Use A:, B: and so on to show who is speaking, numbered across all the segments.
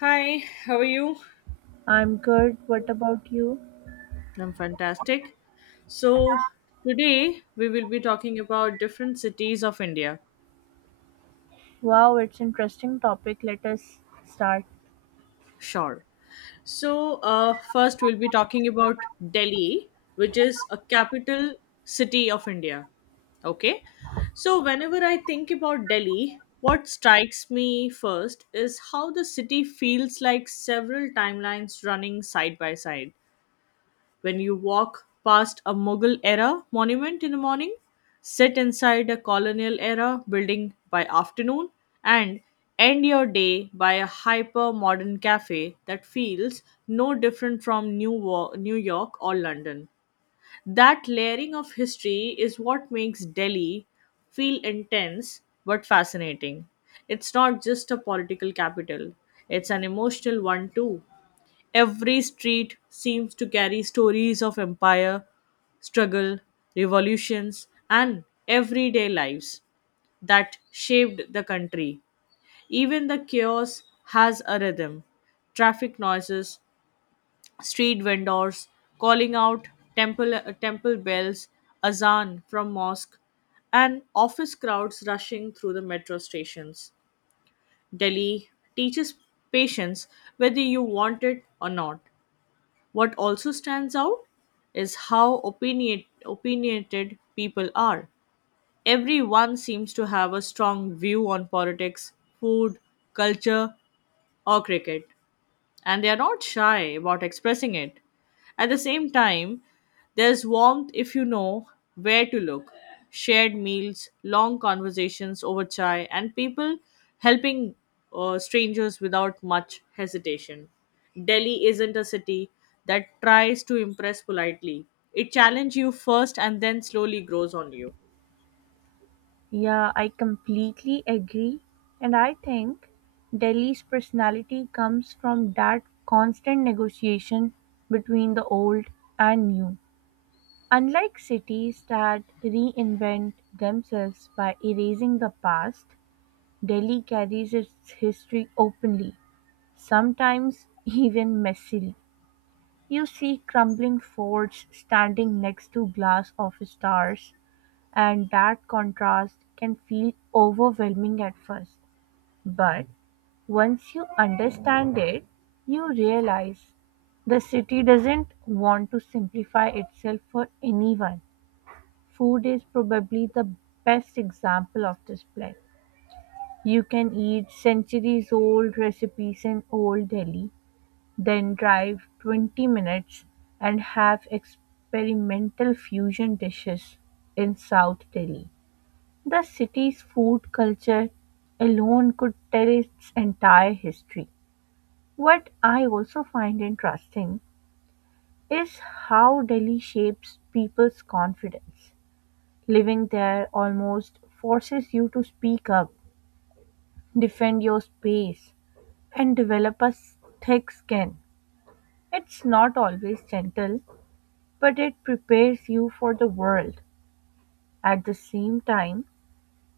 A: Hi, how are you?
B: I'm good. What about you?
A: I'm fantastic. So, today we will be talking about different cities of India.
B: Wow, it's interesting topic. Let us start.
A: Sure. So, first we'll be talking about Delhi, which is a capital city of India. Okay. So, whenever I think about Delhi, what strikes me first is how the city feels like several timelines running side by side. When you walk past a Mughal era monument in the morning, sit inside a colonial era building by afternoon, and end your day by a hyper modern cafe that feels no different from New York or London. That layering of history is what makes Delhi feel intense but fascinating. It's not just a political capital, it's an emotional one too. Every street seems to carry stories of empire, struggle, revolutions, and everyday lives that shaped the country. Even the chaos has a rhythm. Traffic noises, street vendors calling out temple bells, azan from mosque, and office crowds rushing through the metro stations. Delhi teaches patience whether you want it or not. What also stands out is how opinionated people are. Everyone seems to have a strong view on politics, food, culture, or cricket, and they are not shy about expressing it. At the same time, there's warmth if you know where to look. Shared meals, long conversations over chai, and people helping strangers without much hesitation. Delhi isn't a city that tries to impress politely. It challenges you first and then slowly grows on you.
B: Yeah, I completely agree. And I think Delhi's personality comes from that constant negotiation between the old and new. Unlike cities that reinvent themselves by erasing the past, Delhi carries its history openly, sometimes even messily. You see crumbling forts standing next to glass of stars, and that contrast can feel overwhelming at first. But once you understand it, you realize the city doesn't want to simplify itself for anyone. Food is probably the best example of this plan. You can eat centuries old recipes in old Delhi, then drive 20 minutes and have experimental fusion dishes in South Delhi. The city's food culture alone could tell its entire history. What I also find interesting is how Delhi shapes people's confidence. Living there almost forces you to speak up, defend your space, and thick skin. It's not always gentle, but it prepares you for the world. At the same time,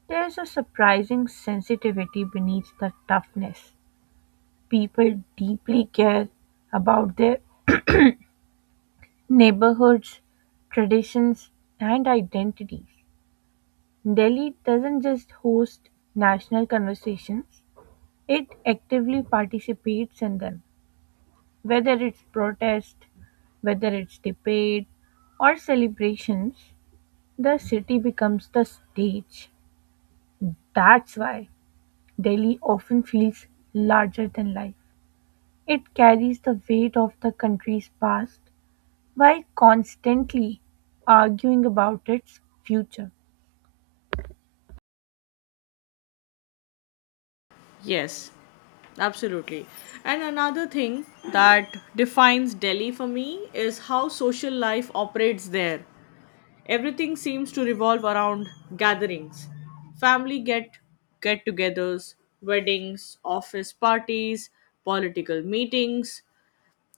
B: there's a surprising sensitivity beneath the toughness. People deeply care about their neighborhoods, traditions, and identities. Delhi doesn't just host national conversations, it actively participates in them, whether it's protest, whether it's debate, or celebrations, the city becomes the stage. That's why Delhi often feels larger than life. It carries the weight of the country's past while constantly arguing about its future.
A: Yes, absolutely. And another thing that defines Delhi for me is how social life operates there. Everything seems to revolve around gatherings, family get-togethers, weddings, office parties, political meetings,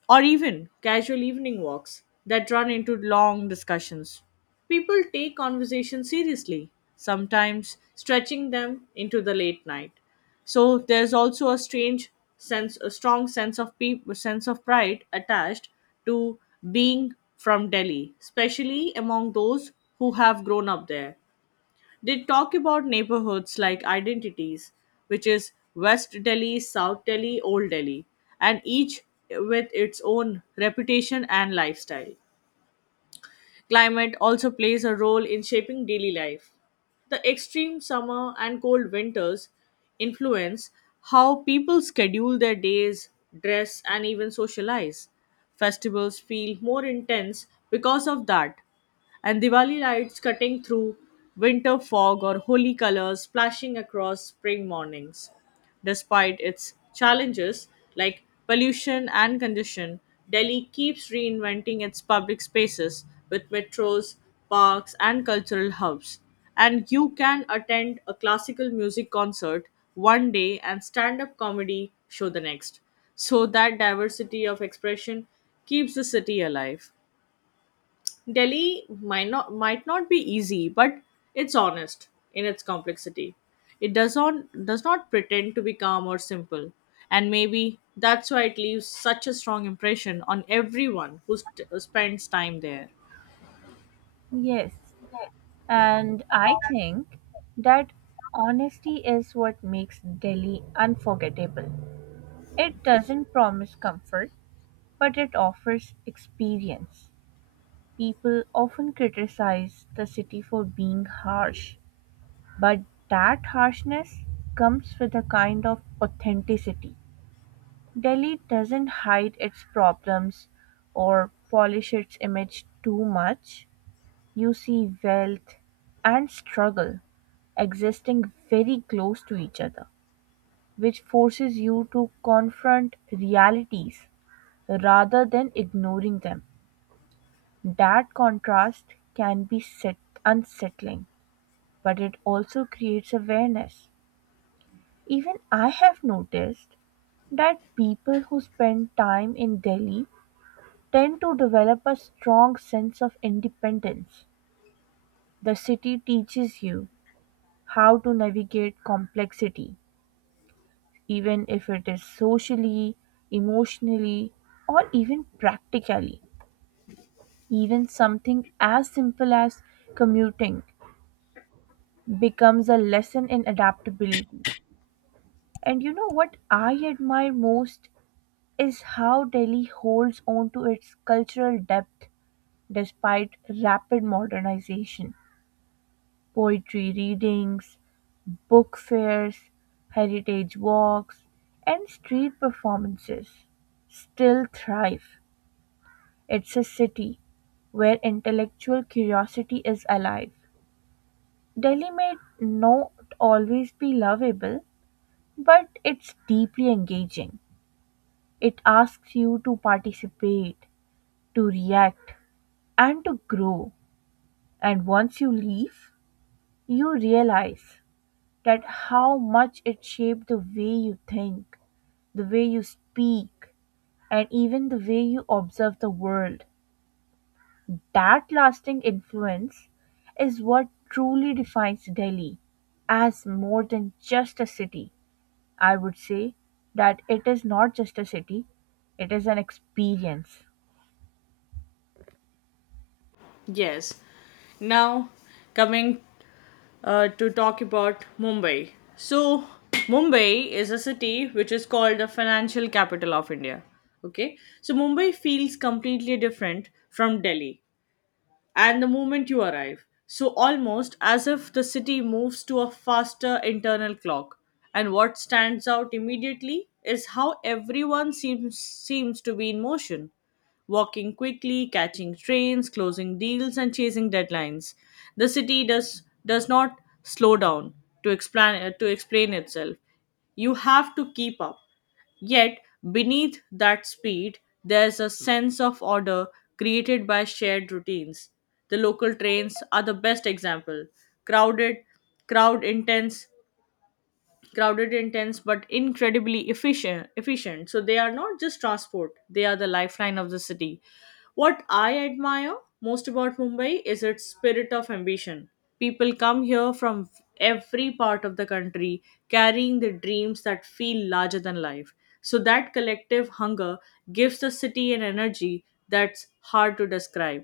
A: or even casual evening walks that run into long discussions. People take conversations seriously, sometimes stretching them into the late night. So there's also a strong sense of pride attached to being from Delhi, especially among those who have grown up there. They talk about neighborhoods like identities, which is West Delhi, South Delhi, Old Delhi, and each with its own reputation and lifestyle. Climate also plays a role in shaping daily life. The extreme summer and cold winters influence how people schedule their days, dress, and even socialize. Festivals feel more intense because of that, and Diwali lights cutting through winter fog or holy colors splashing across spring mornings. Despite its challenges like pollution and congestion, Delhi keeps reinventing its public spaces with metros, parks, and cultural hubs. And you can attend a classical music concert one day and stand up comedy show the next. So that diversity of expression keeps the city alive. Delhi might not be easy, but it's honest in its complexity. It does not pretend to be calm or simple, and maybe that's why it leaves such a strong impression on everyone who spends time there.
B: Yes, and I think that honesty is what makes Delhi unforgettable. It doesn't promise comfort, but it offers experience. People often criticize the city for being harsh, but that harshness comes with a kind of authenticity. Delhi doesn't hide its problems or polish its image too much. You see wealth and struggle existing very close to each other, which forces you to confront realities rather than ignoring them. That contrast can be set- unsettling, but it also creates awareness. Even I have noticed that people who spend time in Delhi tend to develop a strong sense of independence. The city teaches you how to navigate complexity, even if it is socially, emotionally, or even practically. Even something as simple as commuting becomes a lesson in adaptability. And you know what I admire most is how Delhi holds onto its cultural depth despite rapid modernization. Poetry readings, book fairs, heritage walks, and street performances still thrive. It's a city where intellectual curiosity is alive. Delhi may not always be lovable, but it's deeply engaging. It asks you to participate, to react, and to grow. And once you leave, you realize that how much it shaped the way you think, the way you speak, and even the way you observe the world. That lasting influence is what truly defines Delhi as more than just a city. I would say that it is not just a city, it is an experience.
A: Yes. Now, coming to talk about Mumbai. So, Mumbai is a city which is called the financial capital of India. Okay. So, Mumbai feels completely different from Delhi and the moment you arrive. So, almost as if the city moves to a faster internal clock. And what stands out immediately is how everyone seems to be in motion, walking quickly, catching trains, closing deals, and chasing deadlines. The city does not slow down to explain itself. You have to keep up. Yet beneath that speed, there's a sense of order created by shared routines. The local trains are the best example. Crowded, crowd intense, Crowded, intense, but incredibly efficient, so they are not just transport, they are the lifeline of the city. What I admire most about Mumbai is its spirit of ambition. People come here from every part of the country, carrying the dreams that feel larger than life. So that collective hunger gives the city an energy that's hard to describe.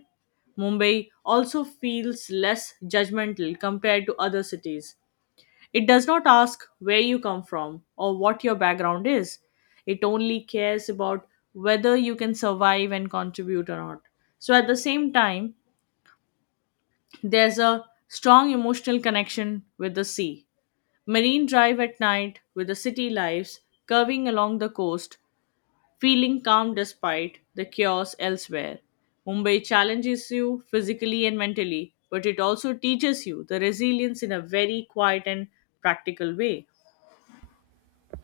A: Mumbai also feels less judgmental compared to other cities. It does not ask where you come from or what your background is. It only cares about whether you can survive and contribute or not. So, at the same time, there's a strong emotional connection with the sea. Marine drive at night with the city lives curving along the coast, feeling calm despite the chaos elsewhere. Mumbai challenges you physically and mentally, but it also teaches you the resilience in a very quiet and practical way.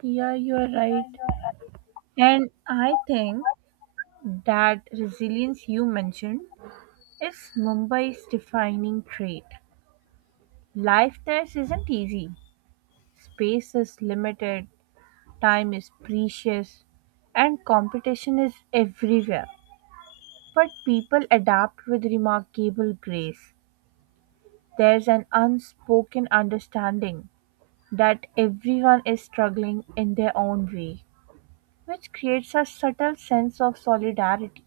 B: Yeah, you are right. And I think that resilience you mentioned is Mumbai's defining trait. Life there isn't easy. Space is limited, time is precious, and competition is everywhere. But people adapt with remarkable grace. There's an unspoken understanding that everyone is struggling in their own way, which creates a subtle sense of solidarity.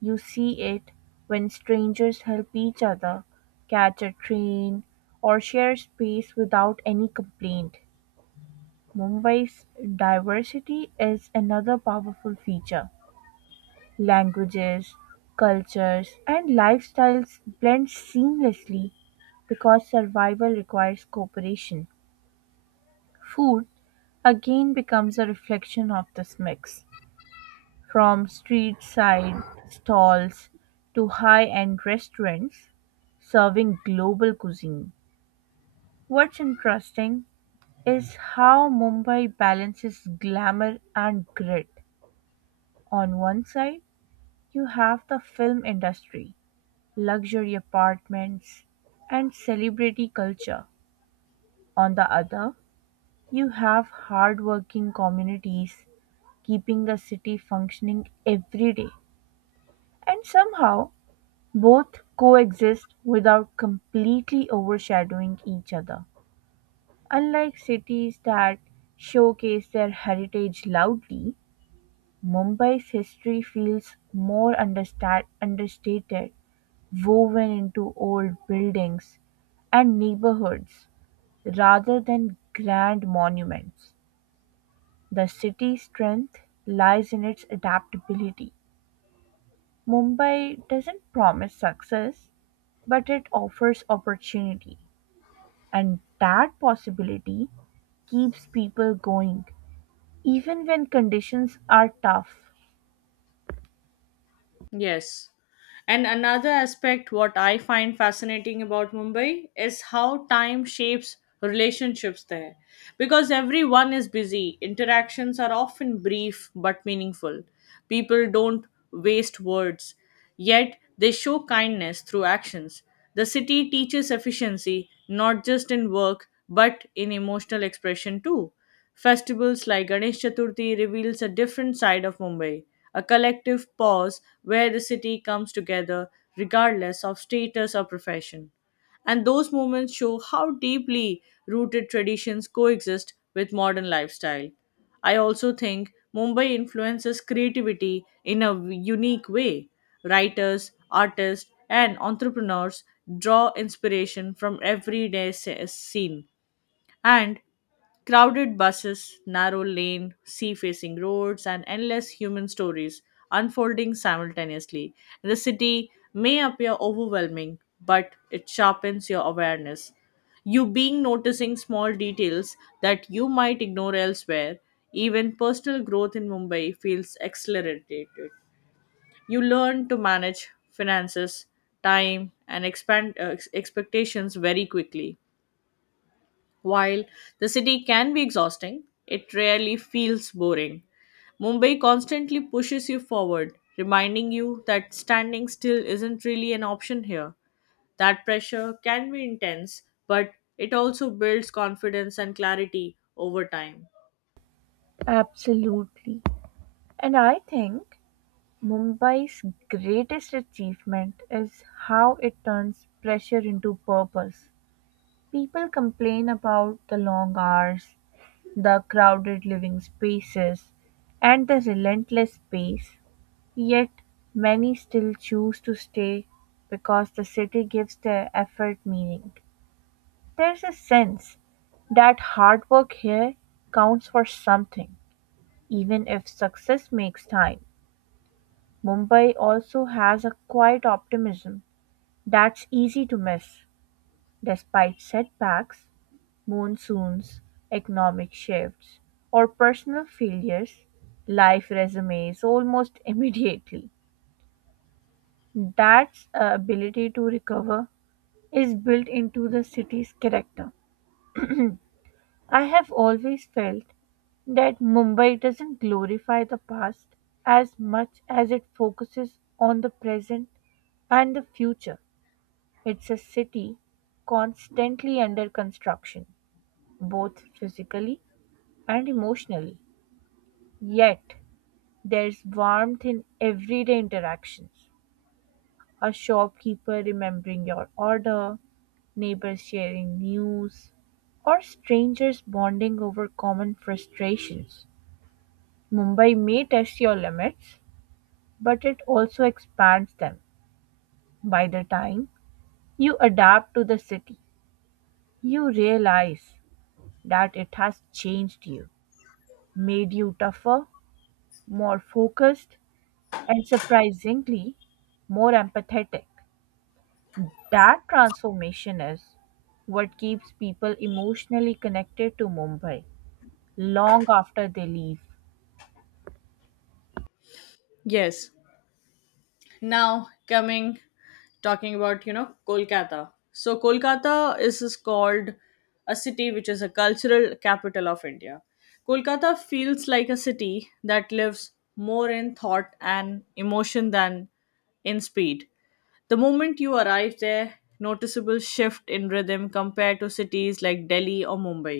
B: You see it when strangers help each other catch a train or share space without any complaint. Mumbai's diversity is another powerful feature. Languages, cultures, and lifestyles blend seamlessly because survival requires cooperation. Food again becomes a reflection of this mix. From street-side stalls to high-end restaurants serving global cuisine. What's interesting is how Mumbai balances glamour and grit. On one side, you have the film industry, luxury apartments, and celebrity culture. On the other, you have hardworking communities keeping the city functioning every day. And somehow, both coexist without completely overshadowing each other. Unlike cities that showcase their heritage loudly, Mumbai's history feels more understa- understated, woven into old buildings and neighborhoods rather than grand monuments. The city's strength lies in its adaptability. Mumbai doesn't promise success, but it offers opportunity. And that possibility keeps people going, even when conditions are tough.
A: Yes. And another aspect what I find fascinating about Mumbai is how time shapes relationships there. Because everyone is busy, interactions are often brief but meaningful. People don't waste words, yet they show kindness through actions. The city teaches efficiency not just in work but in emotional expression too. Festivals like Ganesh Chaturthi reveals a different side of Mumbai, a collective pause where the city comes together regardless of status or profession. And those moments show how deeply rooted traditions coexist with modern lifestyle. I also think Mumbai influences creativity in a unique way. Writers, artists, and entrepreneurs draw inspiration from everyday scene, and crowded buses, narrow lane, sea facing roads, and endless human stories unfolding simultaneously. The city may appear overwhelming, but it sharpens your awareness. You being noticing small details that you might ignore elsewhere, even personal growth in Mumbai feels accelerated. You learn to manage finances, time, and expectations very quickly. While the city can be exhausting, it rarely feels boring. Mumbai constantly pushes you forward, reminding you that standing still isn't really an option here. That pressure can be intense, but it also builds confidence and clarity over time.
B: Absolutely. And I think Mumbai's greatest achievement is how it turns pressure into purpose. People complain about the long hours, the crowded living spaces, and the relentless pace. Yet, many still choose to stay because the city gives their effort meaning. There's a sense that hard work here counts for something, even if success makes time. Mumbai also has a quiet optimism that's easy to miss. Despite setbacks, monsoons, economic shifts, or personal failures, life resumes almost immediately. That ability to recover is built into the city's character. I have always felt that Mumbai doesn't glorify the past as much as it focuses on the present and the future. It's a city constantly under construction, both physically and emotionally. Yet, there's warmth in everyday interactions. A shopkeeper remembering your order, neighbors sharing news, or strangers bonding over common frustrations. Mumbai may test your limits, but it also expands them. By the time you adapt to the city, you realize that it has changed you, made you tougher, more focused, and surprisingly, more empathetic. That transformation is what keeps people emotionally connected to Mumbai long after they leave.
A: Yes. Now, coming talking about Kolkata. So Kolkata is called a city which is a cultural capital of India. Kolkata feels like a city that lives more in thought and emotion than in speed. The moment you arrive there, noticeable shift in rhythm compared to cities like Delhi or Mumbai.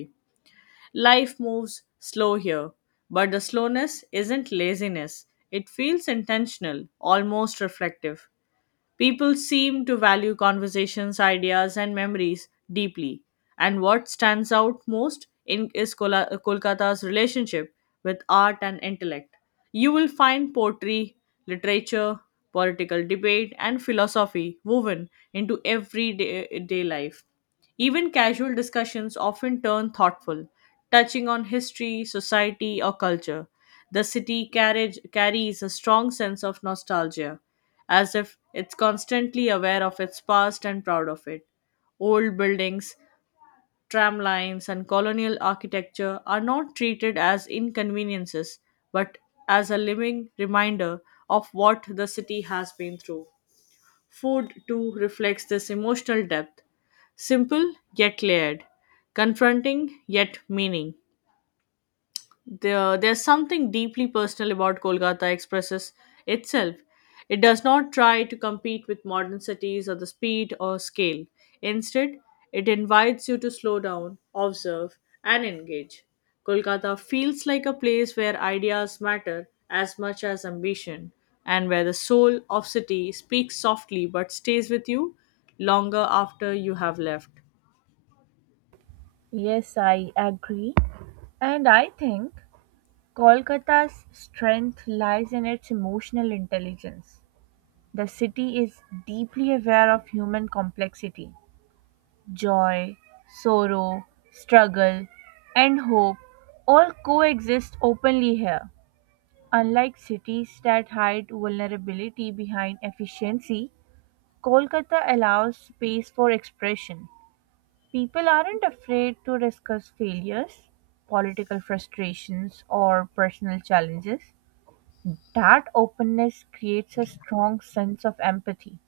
A: Life moves slow here, but the slowness isn't laziness, it feels intentional, almost reflective. People seem to value conversations, ideas, and memories deeply. And what stands out most in is Kola- Kolkata's relationship with art and intellect. You will find poetry, literature, political debate, and philosophy woven into everyday day life. Even casual discussions often turn thoughtful, touching on history, society, or culture. The city carries a strong sense of nostalgia, as if it's constantly aware of its past and proud of it. Old buildings, tram lines, and colonial architecture are not treated as inconveniences but as a living reminder of what the city has been through. Food, too, reflects this emotional depth, simple yet layered, confronting yet meaning. There's something deeply personal about Kolkata expresses itself. It does not try to compete with modern cities or the speed or scale. Instead, it invites you to slow down, observe, and engage. Kolkata feels like a place where ideas matter as much as ambition, and where the soul of city speaks softly but stays with you longer after you have left.
B: Yes, I agree. And I think Kolkata's strength lies in its emotional intelligence. The city is deeply aware of human complexity. Joy, sorrow, struggle, and hope all coexist openly here. Unlike cities that hide vulnerability behind efficiency, Kolkata allows space for expression. People aren't afraid to discuss failures, political frustrations, or personal challenges. That openness creates a strong sense of empathy.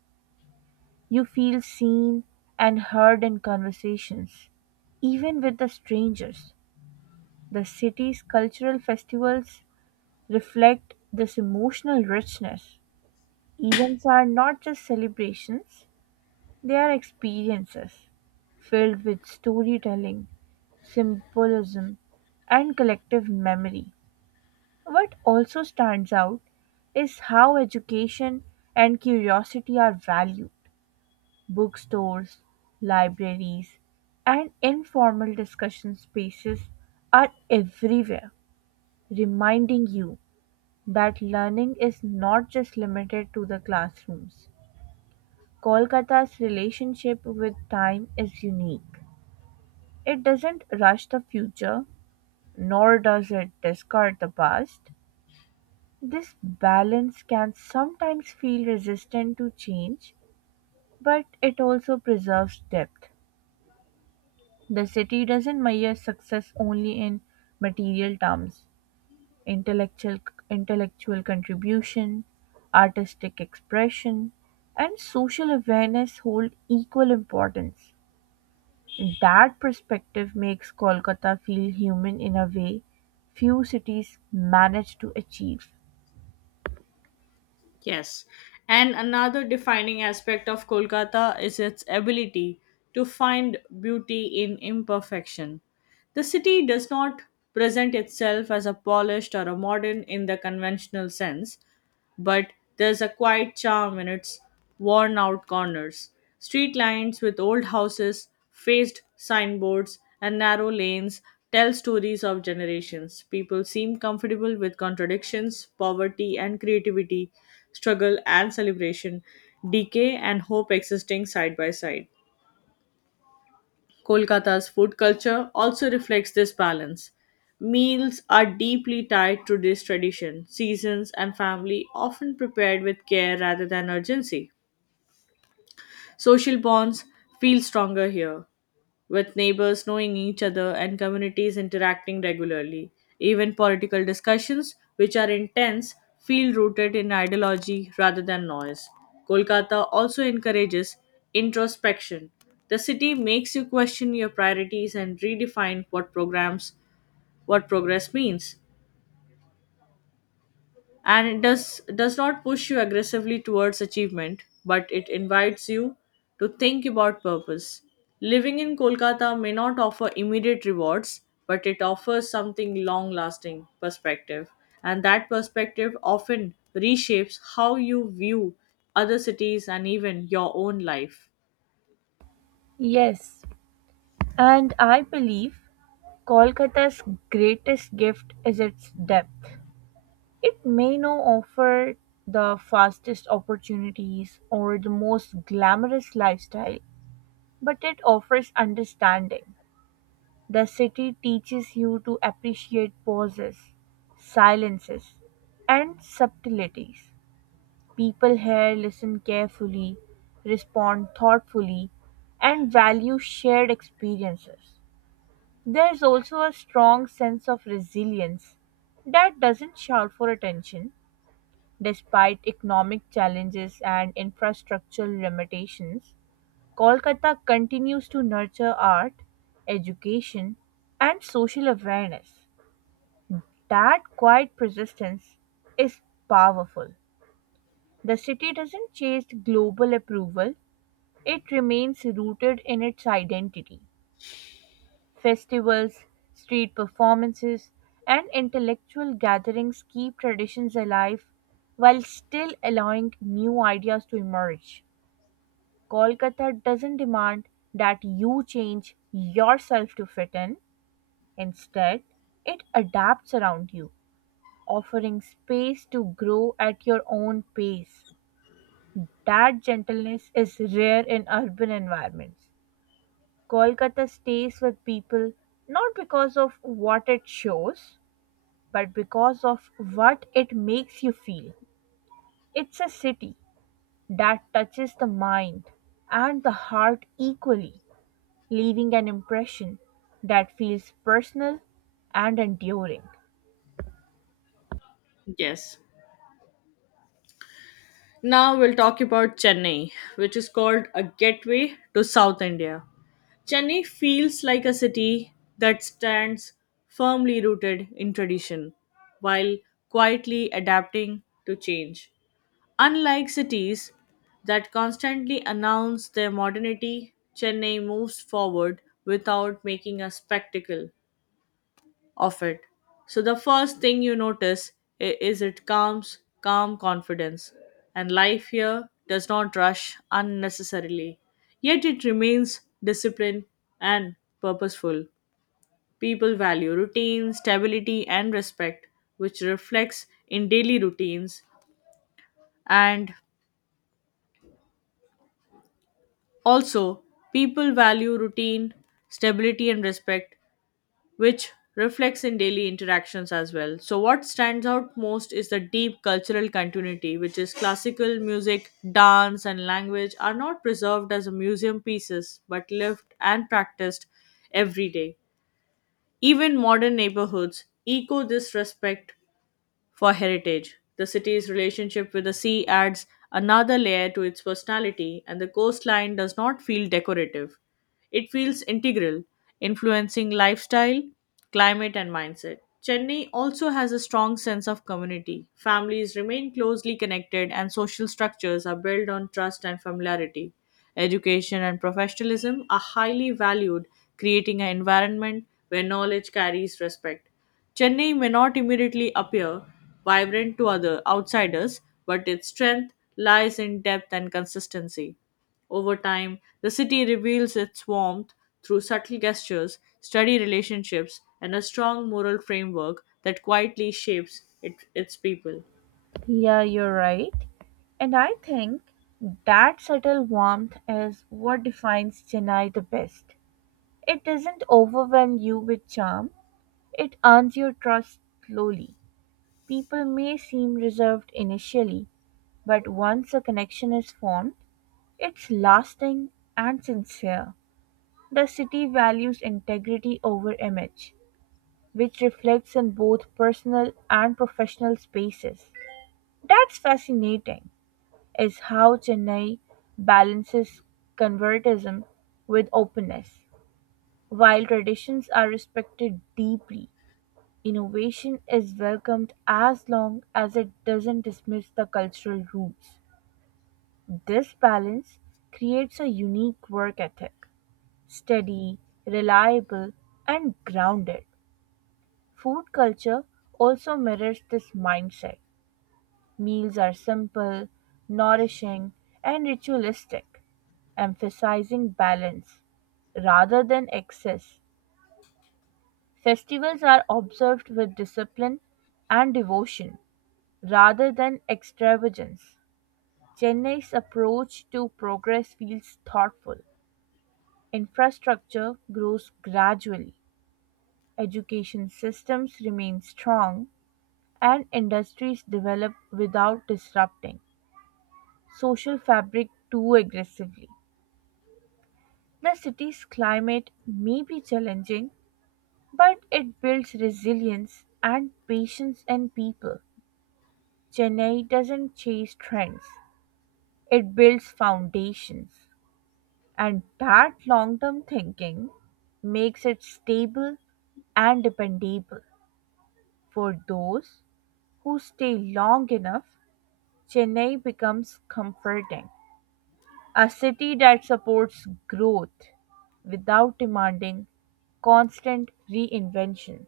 B: You feel seen and heard in conversations, even with the strangers. The city's cultural festivals reflect this emotional richness. Events are not just celebrations, they are experiences filled with storytelling, symbolism, and collective memory. What also stands out is how education and curiosity are valued. Bookstores, libraries, and informal discussion spaces are everywhere, reminding you that learning is not just limited to the classrooms. Kolkata's relationship with time is unique. It doesn't rush the future, nor does it discard the past. This balance can sometimes feel resistant to change, but it also preserves depth. The city doesn't measure success only in material terms. Intellectual intellectual contribution, artistic expression, and social awareness hold equal importance. That perspective makes Kolkata feel human in a way few cities manage to achieve.
A: Yes. And another defining aspect of Kolkata is its ability to find beauty in imperfection. The city does not present itself as a polished or a modern in the conventional sense, but there's a quiet charm in its worn out corners. Street lines with old houses, faced signboards, and narrow lanes tell stories of generations. People seem comfortable with contradictions, poverty and creativity, struggle and celebration, decay and hope existing side by side. Kolkata's food culture also reflects this balance. Meals are deeply tied to this tradition, seasons, and family, often prepared with care rather than urgency. Social bonds feel stronger here, with neighbors knowing each other and communities interacting regularly. Even political discussions, which are intense, feel rooted in ideology rather than noise. Kolkata also encourages introspection. The city makes you question your priorities and redefine what progress means, and it does not push you aggressively towards achievement, but it invites you to think about purpose. Living in Kolkata may not offer immediate rewards, but it offers something long lasting perspective, and that perspective often reshapes how you view other cities and even your own life.
B: Yes, and I believe Kolkata's greatest gift is its depth. It may not offer the fastest opportunities or the most glamorous lifestyle, but it offers understanding. The city teaches you to appreciate pauses, silences, and subtleties. People here listen carefully, respond thoughtfully, and value shared experiences. There's also a strong sense of resilience that doesn't shout for attention. Despite economic challenges and infrastructural limitations, Kolkata continues to nurture art, education, and social awareness. That quiet persistence is powerful. The city doesn't chase global approval, it remains rooted in its identity. Festivals, street performances, and intellectual gatherings keep traditions alive while still allowing new ideas to emerge. Kolkata doesn't demand that you change yourself to fit in. Instead, it adapts around you, offering space to grow at your own pace. That gentleness is rare in urban environments. Kolkata stays with people not because of what it shows, but because of what it makes you feel. It's a city that touches the mind and the heart equally, leaving an impression that feels personal and enduring.
A: Yes. Now we'll talk about Chennai, which is called a gateway to South India. Chennai feels like a city that stands firmly rooted in tradition while quietly adapting to change. Unlike cities that constantly announce their modernity, Chennai moves forward without making a spectacle of it. So the first thing you notice I- is it calms, calm confidence, and life here does not rush unnecessarily. Yet it remains disciplined and purposeful. People value routine, stability, and respect, which reflects in daily routines. And also, people value routine, stability, and respect, which reflects in daily interactions as well. So, what stands out most is the deep cultural continuity, which is classical music, dance, and language are not preserved as museum pieces but lived and practiced every day. Even modern neighborhoods echo this respect for heritage. The city's relationship with the sea adds another layer to its personality, and the coastline does not feel decorative. It feels integral, influencing lifestyle, climate, and mindset. Chennai also has a strong sense of community. Families remain closely connected, and social structures are built on trust and familiarity. Education and professionalism are highly valued, creating an environment where knowledge carries respect. Chennai may not immediately appear vibrant to other outsiders, but its strength lies in depth and consistency. Over time, the city reveals its warmth through subtle gestures, steady relationships, and a strong moral framework that quietly shapes its people.
B: Yeah, you're right. And I think that subtle warmth is what defines Chennai the best. It doesn't overwhelm you with charm, it earns your trust slowly. People may seem reserved initially, but once a connection is formed, it's lasting and sincere. The city values integrity over image, which reflects in both personal and professional spaces. That's fascinating, is how Chennai balances convertism with openness. While traditions are respected deeply, innovation is welcomed as long as it doesn't dismiss the cultural roots. This balance creates a unique work ethic. Steady, reliable, and grounded. Food culture also mirrors this mindset. Meals are simple, nourishing, and ritualistic, emphasizing balance rather than excess. Festivals are observed with discipline and devotion rather than extravagance. Chennai's approach to progress feels thoughtful. Infrastructure grows gradually, education systems remain strong, and industries develop without disrupting social fabric too aggressively. The city's climate may be challenging, but it builds resilience and patience in people. Chennai doesn't chase trends, it builds foundations, and that long term thinking makes it stable and dependable for those who stay long enough. Chennai becomes comforting, a city that supports growth without demanding constant reinvention.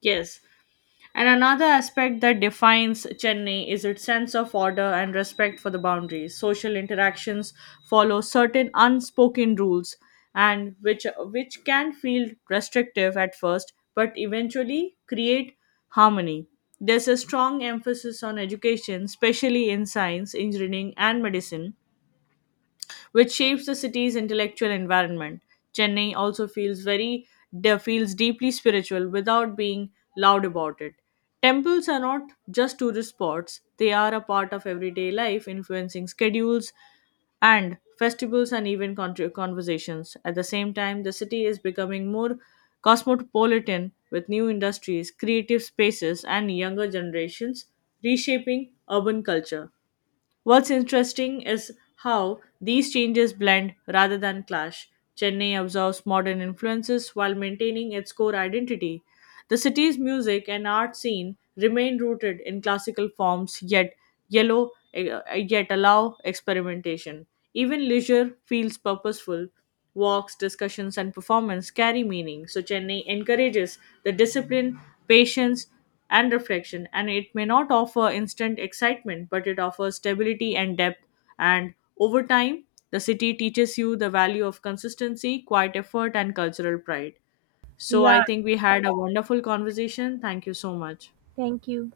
A: Yes. And another aspect that defines Chennai is its sense of order and respect for the boundaries. Social interactions follow certain unspoken rules, and which can feel restrictive at first but eventually create harmony. There's a strong emphasis on education, especially in science, engineering and medicine, which shapes the city's intellectual environment. Chennai also feels deeply spiritual without being loud about it. Temples are not just tourist spots; they are a part of everyday life, influencing schedules and festivals and even conversations. At the same time, the city is becoming more cosmopolitan with new industries, creative spaces, and younger generations reshaping urban culture. What's interesting is how these changes blend rather than clash. Chennai absorbs modern influences while maintaining its core identity. The city's music and art scene remain rooted in classical forms, yellow eh, yet allow experimentation. Even leisure feels purposeful. Walks, discussions, and performance carry meaning. So Chennai encourages the discipline, patience, and reflection, and it may not offer instant excitement, but it offers stability and depth. And over time, the city teaches you the value of consistency, quiet effort, and cultural pride. So I
B: Yeah,
A: think we had a wonderful conversation. Thank you so much.
B: thank you.